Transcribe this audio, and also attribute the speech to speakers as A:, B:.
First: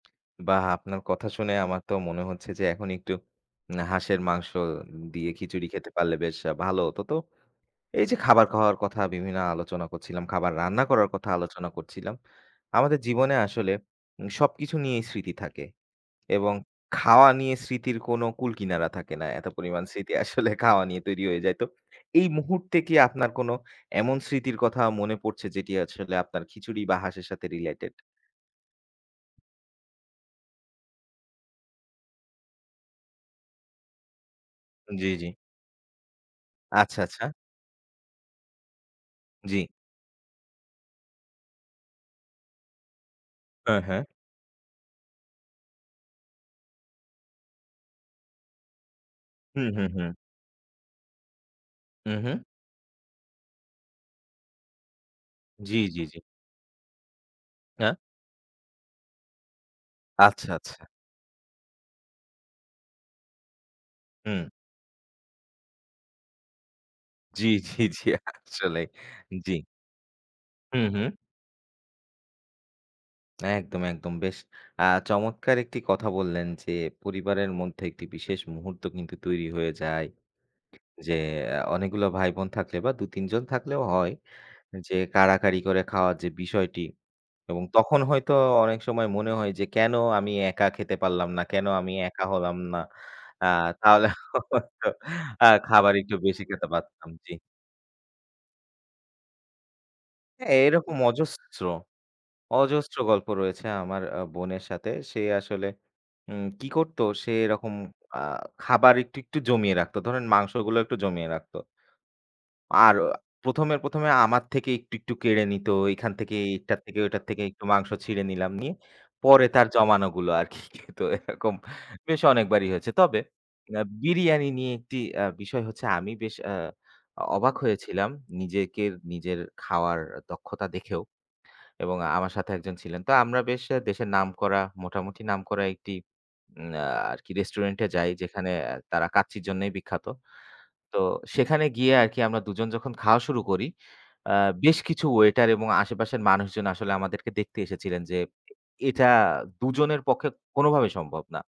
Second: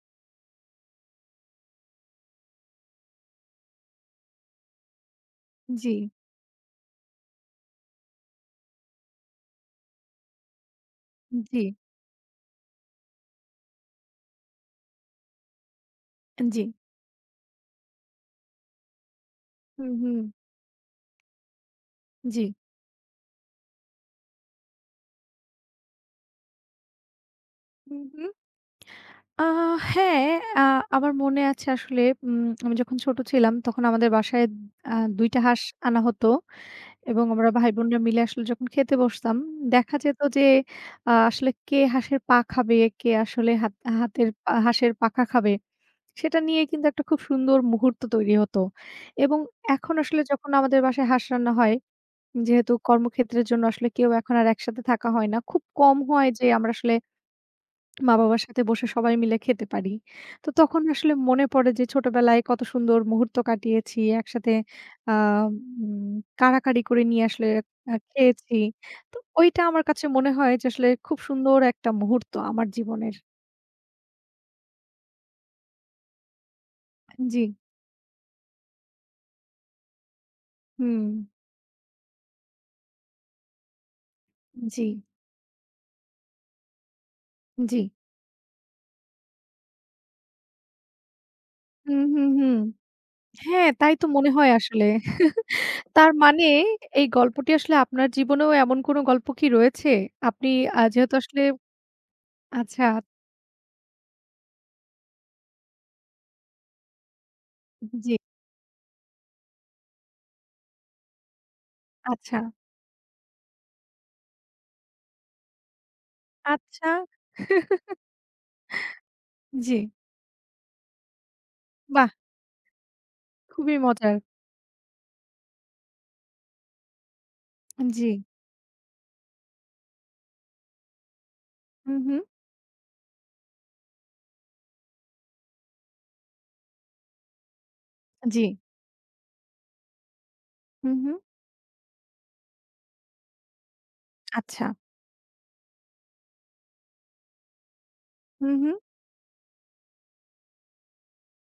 A: বাহ্! আপনার কথা শুনে আমার তো মনে হচ্ছে যে, এখন একটু উম হাঁসের মাংস দিয়ে খিচুড়ি খেতে
B: জি।
A: পারলে, বেশ ভালো হতো। তো এই যে, খাবার খাওয়ার কথা, বিভিন্ন আলোচনা করছিলাম, খাবার রান্না করার কথা আলোচনা
B: জি।
A: করছিলাম। আমাদের জীবনে আসলে উম সবকিছু নিয়েই স্মৃতি থাকে।
B: আন
A: এবং
B: জি।
A: খাওয়া নিয়ে স্মৃতির কোনো কুলকিনারা থাকে না। এত পরিমাণ
B: হুম,
A: স্মৃতি
B: হুম।
A: আসলে খাওয়া নিয়ে তৈরি হয়ে যায়। তো এই
B: জি।
A: মুহূর্তে কি আপনার কোনো এমন স্মৃতির কথা মনে পড়ছে, যেটি আসলে আপনার খিচুড়ি বা হাঁসের সাথে related?
B: হু, হু। আ হ্যাঁ আ আমার মনে আছে আসলে উম আমি যখন ছোট ছিলাম, তখন আমাদের বাসায় আ
A: জি, জি।
B: ২ টা হাঁস আনা হতো।
A: আচ্ছা, আচ্ছা।
B: এবং আমরা ভাই-বোনরা মিলে আসলে যখন খেতে বসতাম,
A: জি।
B: দেখা যেত যে আ আসলে কে হাঁসের পা খাবে, কে আসলে হাত
A: হ্যাঁ, হ্যাঁ।
B: হাতের পা হাঁসের পাখা খাবে, সেটা নিয়ে কিন্তু একটা খুব সুন্দর মুহূর্ত তৈরি হতো এবং
A: হু, হু,
B: এখন
A: হু।
B: আসলে যখন আমাদের বাসায় হাঁস রান্না হয়,
A: উহু।
B: যেহেতু কর্মক্ষেত্রের জন্য আসলে কেউ এখন আর একসাথে থাকা হয় না। খুব
A: জি,
B: কম
A: জি, জি।
B: হয় যে আমরা আসলে
A: হ্যাঁ?
B: মা-বাবার সাথে বসে সবাই মিলে খেতে পারি।
A: আচ্ছা,
B: তো
A: আচ্ছা।
B: তখন আসলে মনে পড়ে যে, ছোটবেলায় কত সুন্দর মুহূর্ত কাটিয়েছি
A: হুম।
B: একসাথে, আ উম কাড়াকাড়ি করে নিয়ে
A: জি,
B: আসলে
A: জি,
B: আ
A: জি।
B: খেয়েছি।
A: আসলেই।
B: তো
A: জি।
B: ঐটা আমার কাছে মনে হয় যে,
A: হু,
B: আসলে
A: হু।
B: খুব সুন্দর একটা মুহূর্ত আমার জীবনের।
A: একদম, একদম। বেশ আ চমৎকার একটি কথা বললেন যে, পরিবারের
B: জি।
A: মধ্যে একটি বিশেষ মুহূর্ত কিন্তু তৈরি হয়ে যায়। যে
B: হুম।
A: আ অনেকগুলো ভাই-বোন থাকলে বা ২-৩ জন থাকলেও হয়। যে
B: জি।
A: কাড়াকাড়ি করে খাওয়ার যে বিষয়টি এবং
B: জি।
A: তখন হয়তো অনেক সময় মনে হয় যে, কেন আমি একা খেতে পারলাম না? কেন আমি
B: হুম,
A: একা
B: হুম, হুম।
A: হলাম না? আ
B: হ্যাঁ, তাই তো
A: তাহলে
B: মনে হয় আসলে।
A: হয়তো আ খাবার
B: তার
A: একটু বেশি
B: মানে,
A: খেতে
B: এই
A: পারতাম। জি।
B: গল্পটি আসলে, আপনার জীবনেও এমন কোনো গল্প কি রয়েছে? আপনি
A: হ্যাঁ,
B: আ
A: এরকম
B: যেহেতু আসলে
A: অজস্র,
B: আচ্ছা।
A: অজস্র গল্প রয়েছে আমার আ বোনের সাথে। সে আসলে উম কী করত? সে এরকম
B: জি।
A: আ খাবার একটু, একটু জমিয়ে রাখত। ধরেন মাংসগুলো একটু জমিয়ে রাখত।
B: আচ্ছা।
A: আর ১মে, ১মে আমার থেকে একটু, একটু কেড়ে নিত, এইখান থেকে এটার
B: আচ্ছা।
A: থেকে, ওটার থেকে একটু মাংস ছিঁড়ে নিলাম, নিয়ে পরে তার
B: জি।
A: জমানোগুলো আরকি খেত। এরকম
B: বাহ্!
A: বেশ অনেকবারই হয়েছে। তবে
B: খুবই
A: অ্যা
B: মজার।
A: বিরিয়ানি নিয়ে ১ টি অ্যা বিষয় হচ্ছে, আমি বেশ অ্যা অবাক হয়েছিলাম
B: জি।
A: নিজের, নিজের খাওয়ার দক্ষতা দেখেও
B: হু,
A: এবং
B: হু।
A: আমার সাথে ১ জন ছিলেন। তো আমরা বেশ দেশের নামকরা, মোটামুটি নামক একটি উম আ আরকি রেস্টুরেন্টে যাই, যেখানে
B: জি।
A: তারা কাচ্চির জন্যই বিখ্যাত।
B: হু,
A: তো
B: হু।
A: সেখানে গিয়ে আরকি আমরা ২ জন যখন খাওয়া শুরু করি, অ্যা
B: আচ্ছা।
A: বেশ কিছু ওয়েটার এবং আশেপাশের মানুষজন আসলে আমাদেরকে দেখতে এসেছিলেন যে,
B: হু, হু।
A: এটা ২ জনের পক্ষে কোনোভাবেই সম্ভব না।